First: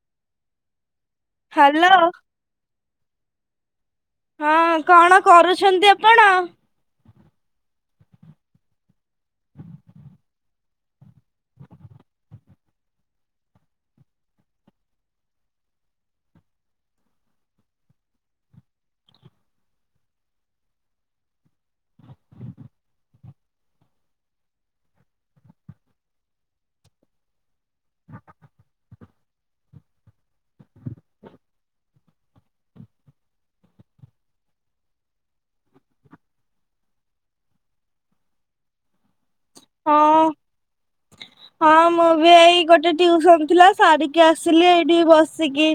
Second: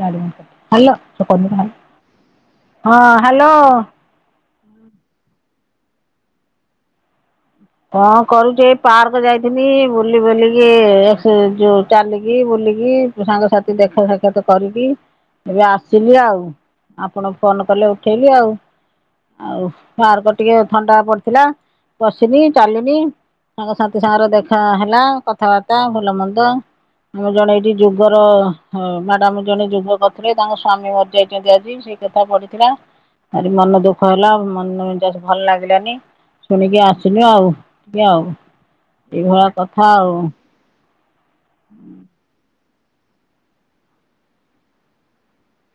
Hello ହଁ hello hello. ହଁ କଣ କରୁଛନ୍ତି ଆପଣ? କଣ କରୁଚି ଏ ପାର୍କ ଯାଇଥିନି ବୁଲି ବାଲିକି ଆସି ଯୋଉ ଚାଲିକି ବୁଲିକି ସାଙ୍ଗସାଥି ଦେଖା ସାକ୍ଷାତ କରିକି ଏବେ ଆସିଲି ଆଉ। ଆପଣ ଫୋନ କଲେ ଉଠେଇଲି ଆଉ ଆଉ ପାର୍କ ଟିକେ ଥଣ୍ଡା ପଡିଥିଲା। ଠିନି ଚାଲିନି ସାଙ୍ଗସାଥି ସାଙ୍ଗରେ ଦେଖା ହେଲା କଥାବାର୍ତ୍ତା ଭଲ ମନ୍ଦ। ମୋ ଜଣେ ଏଇଠି ଯୁଦ୍ଧ ର ମ୍ୟାଡାମ ହ ଜଣେ ଯୁଦ୍ଧ କରୁଥିଲେ ତାଙ୍କ ସ୍ଵାମୀ ମରି ଯାଇଚନ୍ତି ଆଜି ସେ [unintelligible] ପଢିଥିଲା। ଭାରି ମନ ଦୁଃଖ ହେଲା ମନ ମିଜାଜ ଭଲ ଲାଗିଲାନି ଶୁଣିକି ଆସ ଶୂନ୍ୟ ଆଉ କିଏ ଆଉ ଏଇଭଳିଆ କଥା ଆଉ। ହଁ ହଁ ମୁଁ ବି ଏଇ ଗୋଟେ ଟିଉସନ ଥିଲା ସାରିକି ଆସିଲି ଏଇଠି ବସିକି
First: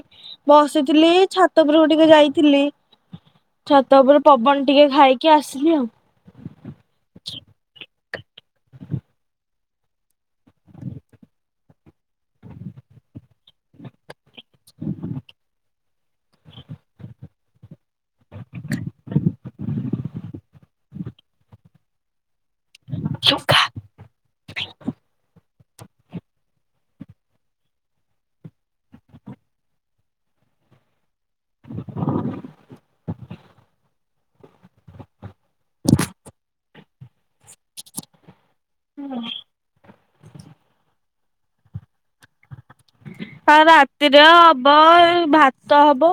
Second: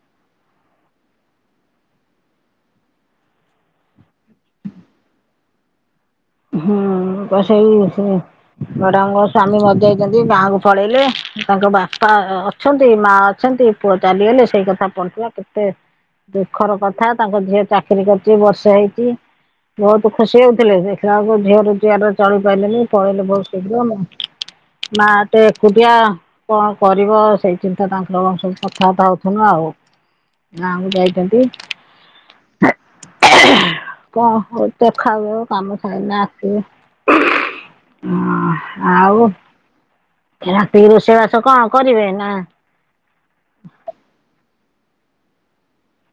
ବସିଥିଲି ଛାତ ଉପରକୁ ଟିକେ ଯାଇଥିଲି। ଛାତ ଉପରେ ପବନ ଟିକେ ଖାଇକି ଆସିଲି ଆଉ। ହୁଁ କ ସେଇ ସେ ମ୍ୟାଡ଼ାମ ଙ୍କ ସ୍ଵାମୀ ମରିଯାଇ ଚନ୍ତି ଗାଁକୁ ପଳେଇଲେ ତାଙ୍କ ବାପା ଅ ଅଛନ୍ତି ମା ଅଛନ୍ତି ପୁଅ ଚାଲିଗଲେ ସେଇ କଥା ପଡିଥିଲା କେତେ ଦୁଃଖର କଥା ତାଙ୍କ ଝିଅ ଚା ଚାକିରି କରିଚି ବର୍ଷେ ହେଇଚି ବହୁତ ଖୁସି ହଉଥିଲେ ଦେଖିଲା ବେଳକୁ ଝିଅ ରୋଜଗାର ଚଳି ପାରିଲେନି ପଳେଇଲେ ବହୁତ୍ ଶୀଘ୍ର ମା ସେ ଏକୁଟିଆ କଣ କରିବ ସେଇ ଚିନ୍ତା ତାଙ୍କର ଆମେ ସବୁ କଥାବାର୍ତ୍ତା ହଉଥିନୁ ଆଉ। ଗାଁ କୁ ଯାଇଚନ୍ତି କଣ ହ ଦେଖାଯାଉ କାମ ହଁ ଆଉ ରାତି ରୋଷେଇବାସ କଣ କରିବେ ନା ଆଉ ରାତିରେ ହବ, ଭାତ ହବ।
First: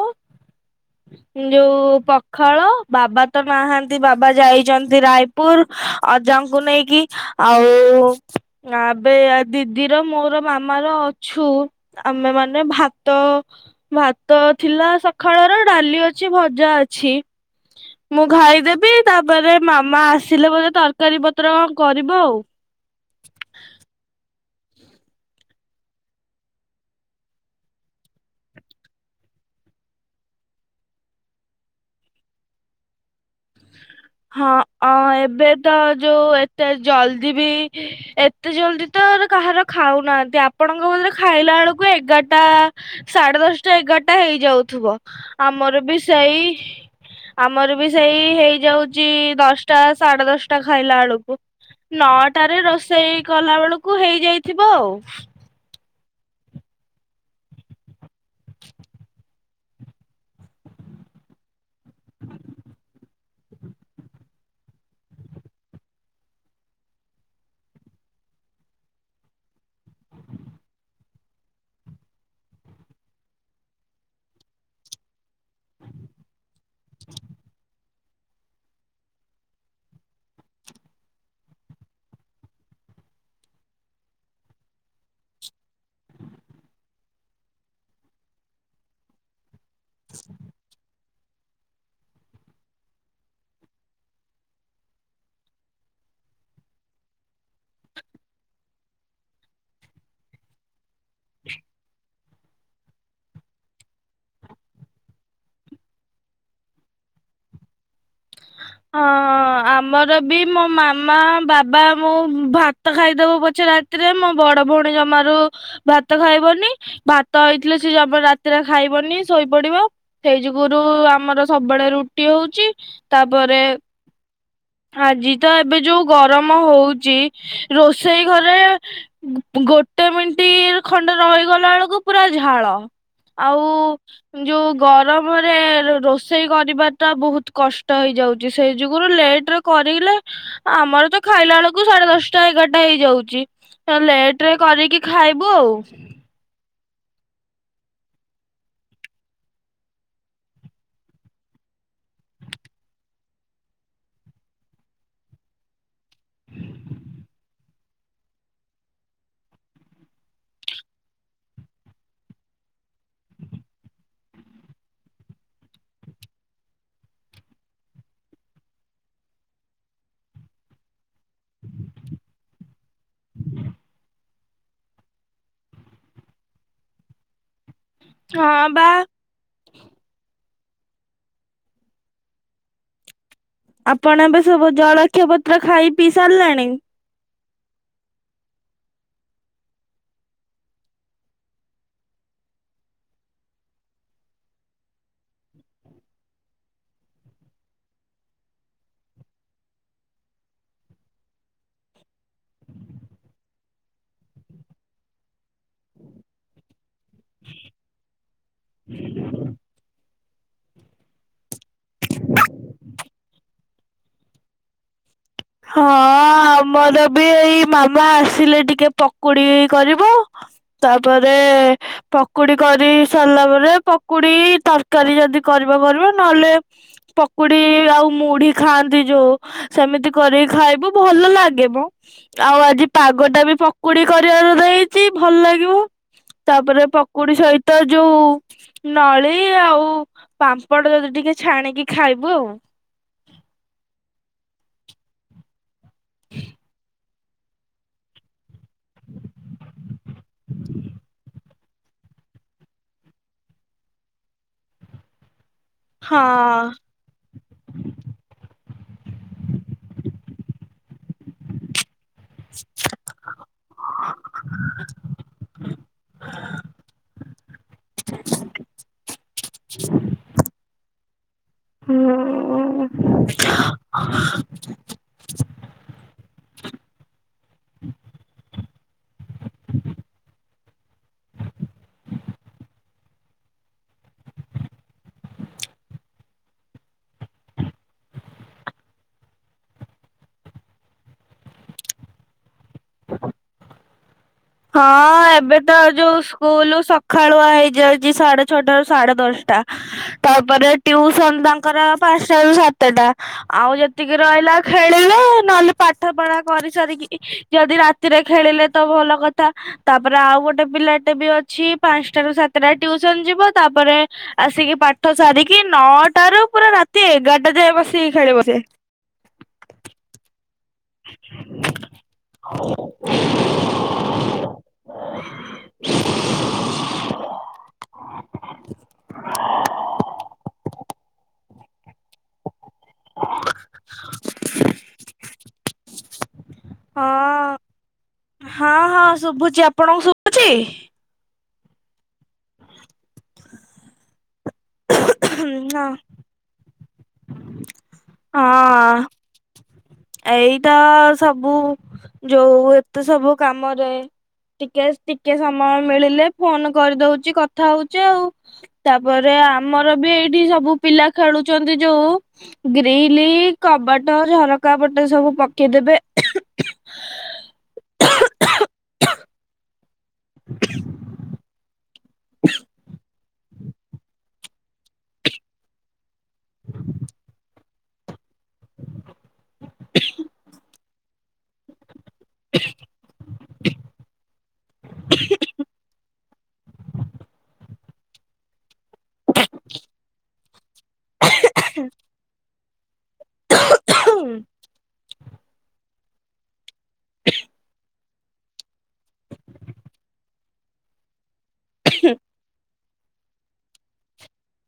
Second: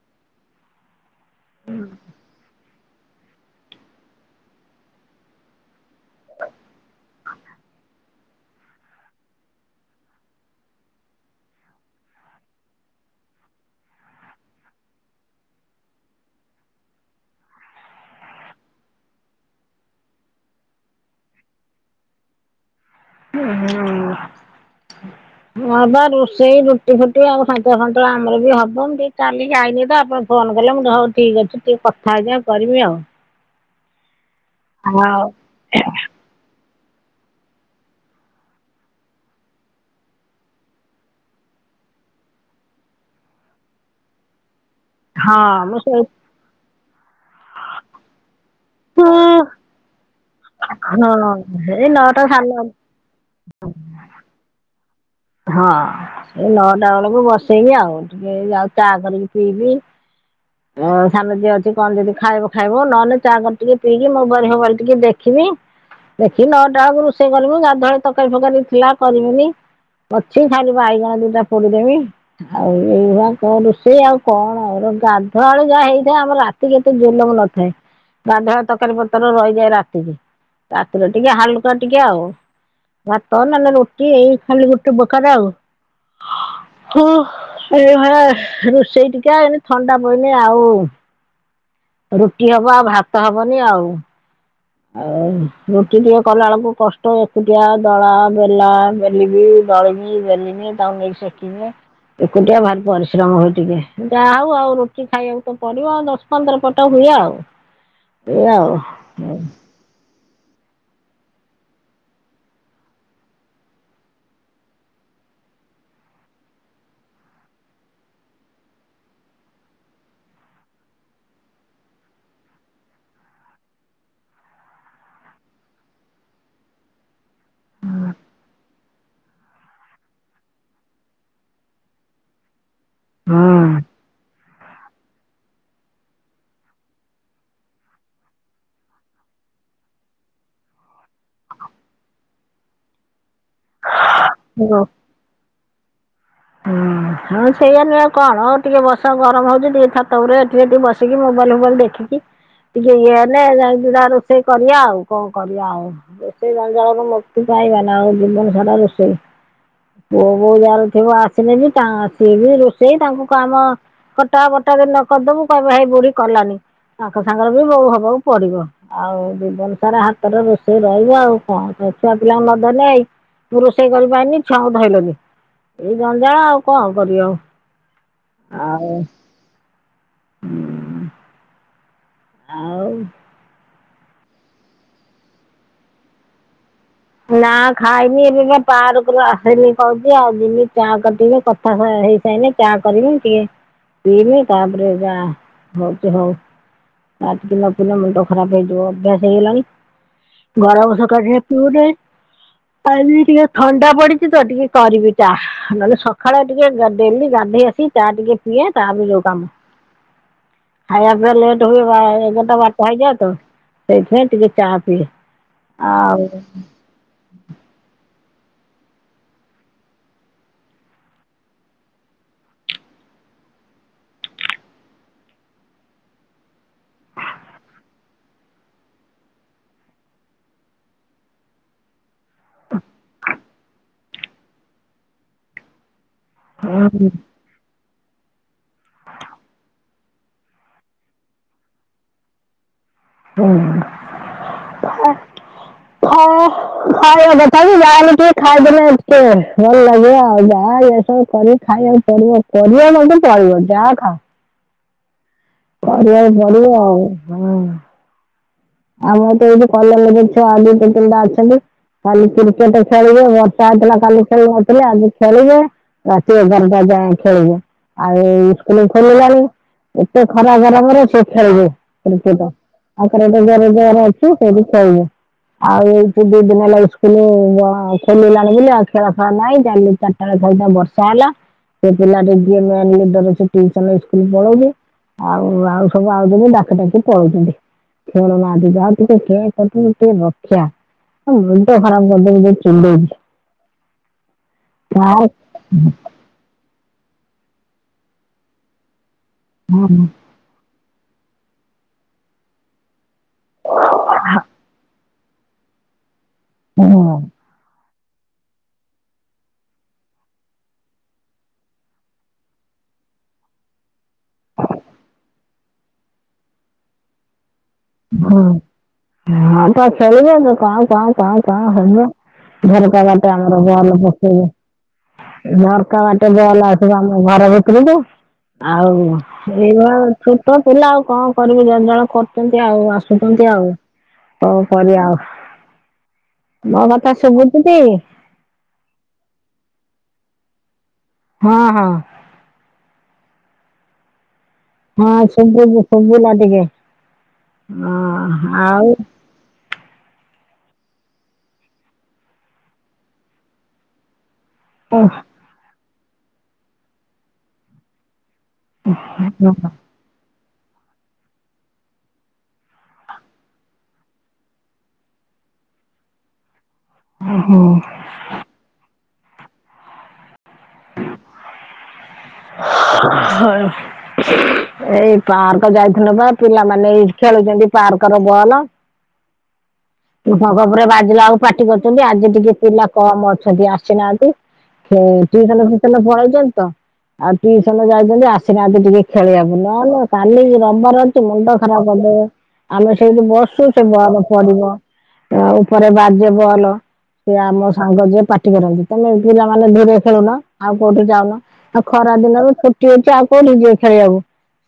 ଯୋଉ ପଖାଳ ବାବା ତ ନାହାନ୍ତି ବାବା ଯାଇଛନ୍ତି ରାୟପୁର ଅଜାଙ୍କୁ ନେଇକି। ଆଉ ଏବେ ଦିଦିର ମୋର ମାମା ର ଅଛୁ। ଆମେ ମାନେ ଭାତ, ଭାତ ଥିଲା ସଖାଳର ଡାଲି ଅଛି, ଭଜା ଅଛି। ମୁଁ ଖାଇଦେବି ତାପରେ ମାମା ଆସିଲେ ବୋଧେ ତରକାରୀ ପତ୍ର କଣ କରିବ ଆଉ। ହୁଁ ହୁଁ। [inaudible] ହଁ ବା ରୋଷେଇ ରୁଟି ଫୁଟି ଆଉ ସନ୍ତୁ ସନ୍ତୁଳା ଆମର ବି ହବନ ଟିକେ ଚାଲି ଯାଇନି ତ ଆପଣ ଫୋନ କଲେ ମୁଁ ହଉ ଠିକ ଅଛି ଟିକେ କଥା ହେଇଯାଏ କରିବି ଆଉ। ହଁ ଆ ଆଉ ଏବେ ତ ଯୋଉ ଏତେ ଜଲଦି ବି ଏତେ ଜଲଦି ତ କାହାର ଖାଉନାହାନ୍ତି ଆପଣଙ୍କ ବୋଧେ ଖାଇଲା ବେଳକୁ ଏଗାରଟା ସାଢେ ଦଶଟା ଏଗାରଟା ହେଇଯାଉଥିବ। ହଁ ମୁଁ ଆମର ବି ସେଇ ଆମର ବି ସେଇ ହେଇ ଦଶଟା ସାଢେ ଦଶଟା ଖାଇଲା ହଁ ବେଳକୁ ନଅଟା ରେ ରୋଷେଇ କଲା ବେଳକୁ ହେଇଯାଇଥିବ ଆଉ। ହଁ ସେ ନଅଟା ବେଳକୁ ବସେଇବି ଆଉ। ଟିକେ ଆଉ ଚା କରିକି ପିଇବି ଆଉ ସାନ ଝିଅ ଅଛି। କଣ ଯଦି ଖାଇବ ଖାଇବ ନହେଲେ ଚାହା କପ ଟିକେ ପିଇକି ମୁଁ ବାର ହାର ଟିକେ ଦେଖିବି। ଦେଖି ନଟା ବେଳକୁ ରୋଷେଇ କରିବୁ ଗାଧୁଆଉଳି ତରକାରୀ ଫକୀ ଥିଲା କରିବୁନି। ଅଛି ଖାଲି ବାଇଗଣ ଦିଇଟା ପୋଡିଦେବି। ଆଉ ଏଇଭଆ କ ରୋଷେଇ ଆଉ କଣ ଆଉ ଗାଧୁଆଳ ଯାହା ହେଇଥାଏ ଆମର। [inaudible] ଜଲମ ନଥାଏ ଗାଧୁଆ ତରକାରୀ ପତ୍ର ରହିଯାଏ ରାତିରେ, ରାତିରେ ଟିକେ ହାଲୁକା ଟିକେ ଆଉ। ଭାତ ନହେଲେ ରୋଟି ଏଇ ଖାଲି ଏପ୍ରକାର ଆଉ ହ ଏଭଳିଆ, ରୋଷେଇ ଟିକେ ଥଣ୍ଡା ପାଇଲେ ଆଉ, ରୁଟି ହବ ଆଉ ଭାତ ହବନି ଆଉ। ଆଉ ଗୋଟି ଟିକେ କଲା ବେଳକୁ କଷ୍ଟ ଏକୁଟିଆ ଦଳା ବେଲା, ବେଲିବି, ଦଳିବି, ବେଲିମି। ତାକୁ ନେଇକି ସେକିଦିଏ। ଏକୁଟିଆ ଭାରି ପରିଶ୍ରମ ହଉଛି ଟିକେ, ଯାହା ହଉ ଆଉ ରୁଟି ଖାଇବାକୁ ତ ପଡିବ ଆଉ। ଦ ପନ୍ଦରପଟ ହୁଏ ଆଉ। ଏଇଆ ଆଉ ହ। ଆମର ବି ମୋ ମାମା ବାବା ମୁଁ ଭାତ ଖାଇଦବୁ ପଛେ ରାତି ରେ ମୋ ବଡ ଭଉଣୀ ଜମାରୁ ଭାତ ଖାଇବନି ଭାତ ହେଇଥିଲେ ସେ ଜମ ରାତିରେ ଖାଇବନି ଶୋଇପଡିବ। ସେଇ ଯୁଗୁରୁ ଆମର ସବୁବେଳେ ରୁଟି ହଉଛି। ତାପରେ ଆଜି ତ ଏବେ ଯୋଉ ଗରମ ହଉଛି ରୋଷେଇ ଘରେ ଗୋଟେ ମିନିଟ ଖଣ୍ଡ ରହିଗଲା ବେଳକୁ ପୁରା ଝାଳ। ଆଉ ହଁ ଯୋଉ ଗରମରେ ରୋଷେଇ କରିବା ଟା ବହୁତ କଷ୍ଟ। ହେଇଯାଉଛି ସେଇ ଯୁଗରୁ ଲେଟ ରେ କରିଲେ ଆମର ତ ଖାଇଲା ବେଳକୁ ସାଢେ ଦଶଟା ଏଗାରଟା ହେଇଯାଉଛି। ଲେଟରେ କରିକି ଖାଇବୁ ଆଉ। ହୁଁ ହଁ ସେଇଆ ନୁହଁ କଣ ଆଉ ଟିକେ ବସ ଗରମ ହଉଛି ଟିକେ ଛାତ ଉପରେ ଏଠିକି ଏଠି ବସିକି ମୋବାଇଲ ଫୋବାଇଲ ଦେଖିକି ଟିକେ ଇଏ ହେଲେ ଯାଇକୀ ରୋଷେଇ କରିବା ଆଉ କଣ କରିବା ଆଉ। ରୋଷେଇ ସଞ୍ଚାଳରୁ ମୁକ୍ତି ପାଇବ ନା ଆଉ ଜୀବନ ସାରା ରୋଷେଇ। ପୁଅ ବୋଉ ଯାର ଥିବ ଆସିଲେ ବି ତା ସିଏ ବି ରୋଷେଇ ତାଙ୍କୁ କାମ କଟା ବଟା ନ କରିଦବୁ କହିବେ ହେ ବୁଢୀ କଲାନି ତାଙ୍କ ସାଙ୍ଗରେ ବି ବୋଉ ହବାକୁ ପଡିବ। ଆଉ ଜୀବନ ସାରା ହାତରେ ରୋଷେଇ ରହିବ ଆଉ କଣ ଛୁଆ ପିଲାଙ୍କୁ ନ ଧରିଲେ ଏ ରୋଷେଇ କରିପାରନି ଛୁଆଙ୍କୁ ଧଇଲନି? ଏଇ ଜଞ୍ଜାଳ ଆଉ କଣ କରିବ? ହଁ ବା। ଆଉ ଆପଣ ଏବେ ସବୁ ଜଳଖିଆ ପତ୍ର ଖାଇ ପିଇ ସାରିଲାଣି? ନା ଖାଇନି ଏବେକା ପାର୍କରୁ ଆସନି ଖଉଛି ଆଉ ଦିନି ଚା କଟିବେ [unintelligible] [unintelligible] ହେଇ ସାଇନେ ଚା କରିବି ଟିକେ ପିମି ତାପରେ ଯା ହଉଛି ହଉ। ରାତି ନ ପିଲେ ମୁଣ୍ଡ ଖରାପ ହେଇଯିବ ଅଭ୍ୟାସ ହେଇଗଲାଣି। ଗରମ ସକାଶେ ପିଉନି। କାଲି ଟିକେ ଥଣ୍ଡା ପଡିଛି ତ ଟିକେ କରିବି ଚା ନହେଲେ ସକାଳେ ଟିକେ [unintelligible] ଡେଲି ଗାଧେଇ ଆସି ଚା ଟିକେ ପିଏ ତା ପରେ ଯୋଉ କାମ। ଖାଇବା ପିଇବା ଲେଟ୍ ହୁଏ ବା ଏଗାରଟା ବାରଟ ହେଇଯାଅ ତ ସେଇଥିପାଇଁ ଟିକେ ଚା ପିଏ। ହଁ ଆଉ ଆମର ବି ଏଇ ମାମା ଆସିଲେ ଟିକେ ପକୁଡି କରିବ। ତାପରେ ପକୁଡି କରି ସାରିଲା ପରେ ପକୁଡି ତରକାରୀ ଯଦି କରିବ ଭଲ ନହେଲେ ପକୁଡି ଆଉ ମୁଢି ଖାଆନ୍ତି ଯୋଉ ସେମିତି କରିକି ଖାଇବୁ ଭଲ ଲାଗିବ ଆଉ ଆଜି ପାଗ ଟା ବି ପ ପକୁଡି କରିବାର ଦେଇଛି ଭଲ ଲାଗିବ ତାପରେ ପକୁଡି ସହିତ ଯୋଉ ନଳି ଆଉ ପାମ୍ପଡ଼ ଯଦି ଟିକେ ଛାଣିକି ଖାଇବୁ ଆଉ ହୁଁ ହଉ। ଖାଇବା କଥା ବିି ଯାହାଲେ ଟିକେ ଖାଇଦେଲେ [unintelligible] ଭଲ ଲାଗିବ ଆଉ ଯାହା ହେଇଥାଉ କରିକି ଖାଇବାକୁ ପଡିବ କରିବାକୁ ପଡିବ ଯାହା ଖାଅ। କରିବାକୁ ହଁ ପଡିବ ଆଉ ହଁ। ଆମର ତ ଏଇଠି କଲେଜ ଛୁଆ ଦି ତିନିଟା ଅଛନ୍ତି କାଲି କ୍ରିକେଟ ଖେଳିବେ ବର୍ଷା ହେଇଥିଲା କାଲି ଖେଳି ନଥିଲେ ଆଜି ଖେଳିବେ ରାତି ଏଗାରଟା ଯାଏ ଖେଳିବେ। ଆଉ ଏଇ ସ୍କୁଲ ଖୋଲିଲାଣି। [inaudible] ଏତେ ଖରା ଗରମରେ ସେ ଖେଳିବ କ୍ରିକେଟ ହୁଁ। [unintelligible] ଅଛୁ ସେ [unintelligible] ହୁଁ। ଆଉ ଏଇଠୁ ଦି ଦିନ ହେଲା ସ୍କୁଲ ଅ ଖୋଲିଲାଣି ବୋଲି ଆଉ ଖେଳ ଫେଳ ନାହିଁ ଜା [unintelligible] [unintelligible] ବର୍ଷା ହେଲା ସେ ପିଲା ଯିଏ ମେନ ଲିଡର ସିଏ ଟିଉସନ ଇସ୍କୁଲ ପଳଉଛି। ଆଉ ଆଉ ସବୁ ଆଉଚନ୍ତି ଡାକି ଡ଼ାକି ପଳଉଛନ୍ତି। ଶୁଣୁନାହାନ୍ତି ଯାହା, ଟିକେ କେଁକଟରୁ ଟିକେ ରକ୍ଷା, ତମ ମୁଣ୍ଡ ଖରାପ କରିଦେବେ ଯୋଉ ଫୁଲେଇ ହଁ ଏବେ ତ ଯୋଉ ସ୍କୁଲ ସକାଳୁଆ ହେଇଯାଇଛି ସାଢେ ଛଅଟା ରୁ ସାଢେ ଦଶ ଟା ହଁ ତାପରେ ଟ୍ୟୁସନ ତାଙ୍କର ପାଞ୍ଚଟା ରୁ ସାତେଟା। ଆଉ ଯେତିକି ରହିଲା ଖେଳିଲେ ନହେଲେ ପାଠ ପଢା କରି ସାରିକି ଯଦି ରାତିରେ ଖେଳିଲେ ତ ଭଲ କ ତାପରେ ଆଉ ଗୋଟେ ପିଲାଟେ ବି ଅଛି ପାଞ୍ଚଟାରୁ ସାତଟା ଟ୍ୟୁସନ ଯିବ ତାପରେ ଆସିକି ପାଠ ସାରିକି ନଅଟାରୁ ପୁରା ରାତି ଏଗାରଟା ଯାଏ ବ ହୁଁ [unintelligible] କ କ କଣ ହବ ଘରକବାଟେ ଆମର ବଲ ପକେଇବ। ଝରକା ବାଟେ ବଲ ଆସିବ ଆମ ଘର ଭିତରକୁୁ ଆଉ ଏଇବା ଛୋଟ ପିଲା ଆଉ କଣ କରିବି ଜଞ୍ଜାଳ କରୁଛନ୍ତି ଆଉ ଆସ ଆସୁଛନ୍ତି ଆଉ କଣ କରିବା ଆଉ। ମୋ ହଁ କଥା ଶୁଭୁଛିଟି? ହଁ ହଁ ଶୁଭୁଛି ଆପଣଙ୍କୁ ଶୁଭୁଛି? ହଁ ହଁ। [inaudible] ହଁ ଶୁୁ ଶୁବୁଲା ଟିକେ ହଁ ଆଉ ଏଇତ ସବୁ ଯୋଉ ଏତେ ସବୁ କାମରେ ଟିକେ ଟିକେ ସମୟ ମିଳିଲେ ଫୋନ କରିଦଉଛି କଥା ହଉଛି ଆଉ। ତାପରେ ଆମର ଏଇଠି ସବୁ ପିଲା ଖେଳୁଛନ୍ତି ଯୋଉ ଗ୍ରିଲି କବାଟ ଝର ଟେକା ପଥର ସବୁ ପକେଇଦେବେ ହୁଁ। [inaudible] [inaudible] ଏଇ ପାର୍କ ଯାଇଥିଲୁ ବା ପିଲାମାନେ ଏଇ ଖେଳୁଛନ୍ତି। ପାର୍କର ବଲ ଭଗବରେ ବାଜିଲା ଆଳକୁ ପାଟି କରୁଛନ୍ତି ଆଜି ଟିକେ ପିଲା କମ ଅଛନ୍ତି ଆସିନାହାନ୍ତି ହୁଁ ନ ପଳେଇଛନ୍ତି ଆଉ ଟ୍ୟୁସନ ଯାଇଛନ୍ତି ଆସିନାହାତି ଟିକେ ଖେଳିବାକୁ ନହେଲେ କାଲି ରବିବାର ଅଛି ମୁଣ୍ଡ ଖରାପ କରିଦେବେ। ଆମେ ସେଇଠି ବସୁ ସେ ବଲ ହଁ। ପଡିବ ଅ ଉପରେ ବାଜେ ବଲ। ସିଏ ଆମ ସାଙ୍ଗ ଯିଏ ପାଟି କରନ୍ତି ତମେ ପିଲାମାନେ ଦୂରେ ଖେଲୁନ ଆଉ କୋଉଠି ଯାଉନ? ଆଉ ଖରା ଦିନରୁ ଛୁଟି ଅଛି ଆଉ କୋଉଠିକି ଯିବେ ଖେଳିବାକୁ।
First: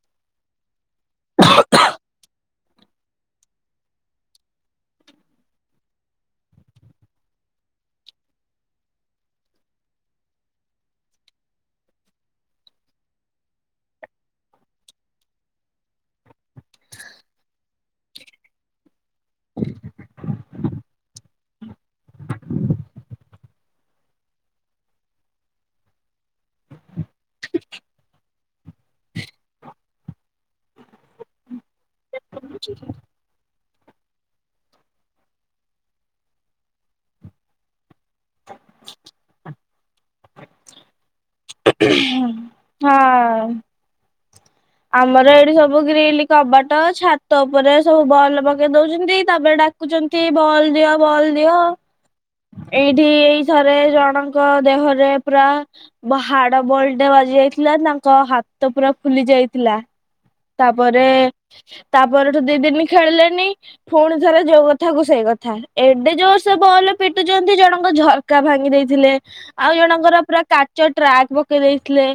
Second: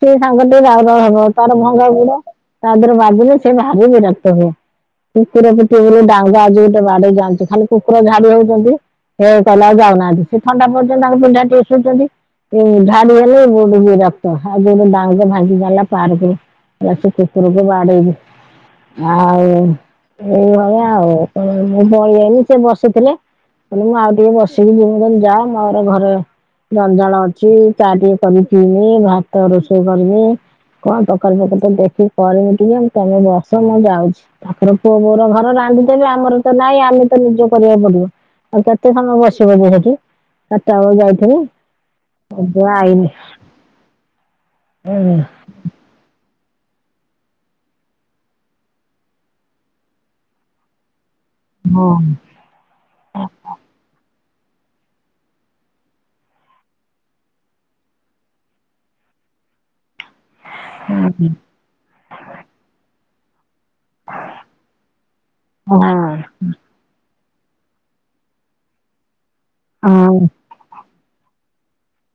ସେ ସାଙ୍ଗ ଟିକେ ତାର ରାଉ ରୁ ହବ ତାର ଭଙ୍ଗା ଗୁଡା ତା ଦେହରେ ବାଜିଲେ ସେ ଭାରି ବିରକ୍ତ ହୁଏ। କୁକୁର ପିଠି ଉପରେ ଡାଙ୍ଗ ଆଜି ଗୋଟେ ବାଡେଇ ଯାଆନ୍ତୁ ଖାଲି କୁକୁର ଝାଡ଼ି ହଉଛନ୍ତି ସେ କହିଲା ଆଉ ଯାଉନାହାନ୍ତି ସେ ଥଣ୍ଡା ପଡୁଛନ୍ତି ତାଙ୍କ ପିଣ୍ଡାରେ ଟିକେ ଶୋଉଛନ୍ତି ହୁଁ ଝାଡୁ ହେଲେ ବହୁତ ବିରକ୍ତ ହଁ ଯଦି ବାହୁଙ୍ଗା ଭାଙ୍ଗିଦେଲା ପାର୍କ ରୁ ଆ ସେ କୁକୁରକୁ ବାଡେଇବି ଆଉ ଏ ଭଳିଆ ଆଉ ମୁଁ ଗଲାବେଳକୁ ସେ ବସିଥିଲା। ମୁଁ ଆଉ ଟିକେ ବସିକି ଯିବି ମୁଁ କହିଲି ଯା ମର ଘରେ ଜଞ୍ଜାଳ ଅଛି ଚା ଟିକେ କରିକିି ପିଇବି ଭାତ ରୋଷେଇ କରିବି କଣ ତରକାରୀ ପତର ଟିଏ ଦେଖିକି କରିବି ଟିକେ ତମେ ଯା ତ ମୁଁ ଯାଉଛି ତାଙ୍କର ପୁଅ ବୋଉର ଘର ରାନ୍ଧି ଦେବେ ଆମର ତ ନାଇଁ ଆମେ ତ ନିଜେ କରିବାକୁ ପଡିବ। ଆଉ କେତେ ସମୟ ବସିବ କି ସେଠି ଆଉ ତଳୁ ଯାଇ ହଁ ଆମର ଏଠି ସବୁ ଗିଲ୍ କବାଟ ଛାତ ଉପରେ ସବୁ ବଲ୍ ପକେଇ ଦଉଛନ୍ତି ତାପରେ ଡାକୁଛନ୍ତି ବଲ୍ ଦିଅ ବଲ ଦିଅ ହଁ ଏଇଠି ଏଇ ଥରେ ଜଣଙ୍କ ଦେହରେ ପୁରା ବା ହାଡ ବଲ ଟା ବାଜି ଯାଇଥିଲା ତାଙ୍କ ହାତ ପୁରା ଫୁଲି ଯାଇଥିଲା। ତାପରେ ହଁ ତା ପରଠୁ ଦି ଦିନ ଖେଳିଲେନି ପୁଣି ଥରେ ଯୋଉ କଥା କୁ ସେଇ କଥା ଏବେ ଯୋଉ ସେ ବଲ ପିଟୁଛନ୍ତି ଜଣଙ୍କ ଝରକା ଭାଙ୍ଗି ଦେଇଥିଲେ ଆଉ ହଁ ଜଣଙ୍କର ପୁରା କାଚ ଟ୍ରାକ୍ ପକେଇ ଦେଇଥିଲେ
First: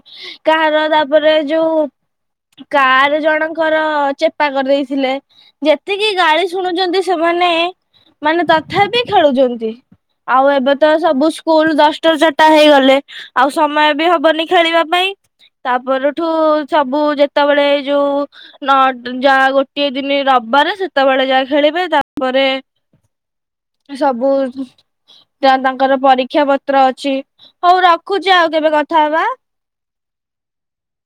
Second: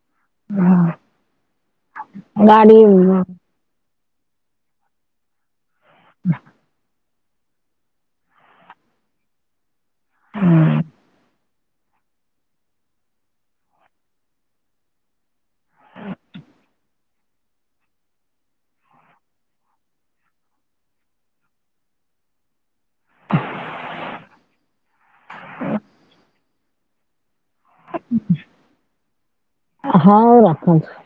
କାହାର ତାପରେ ଯୋଉ ମା [unintelligible] କାର ଜଣଙ୍କର ଚେପା କରିଦେଇଥିଲେ ଯେତିକି ଗାଳି ଶୁଣୁଛନ୍ତି ସେମାନେ ମାନେ ତଥାପି ଖେଳୁଛନ୍ତି ଆଉ ଏବେ ତ ସବୁ ସ୍କୁଲ ଦଶଟାରୁ ଚାରିଟା ହେଇଗଲେ ଆଉ ସମୟ ବି ହବନି ଖେଳିବା ପାଇଁ। ତା ପରଠୁ ସବୁ ଯେ- ଯେତେବେଳେ ଯୋଉ ନ ଯାହା ଗୋଟିଏ ଦିନି ରବିବାରେ ସେତେବେଳେ ଯାହା ଖେଳିବେ ତା ପରେ ସବୁ ତା ତାଙ୍କର ପରୀକ୍ଷା ପ ପତ୍ର ଅଛି ହଉ ରଖୁଛି ଆଉ କେବେ କଥା ହବା। ହୋଉ ରଖନ୍ତୁ।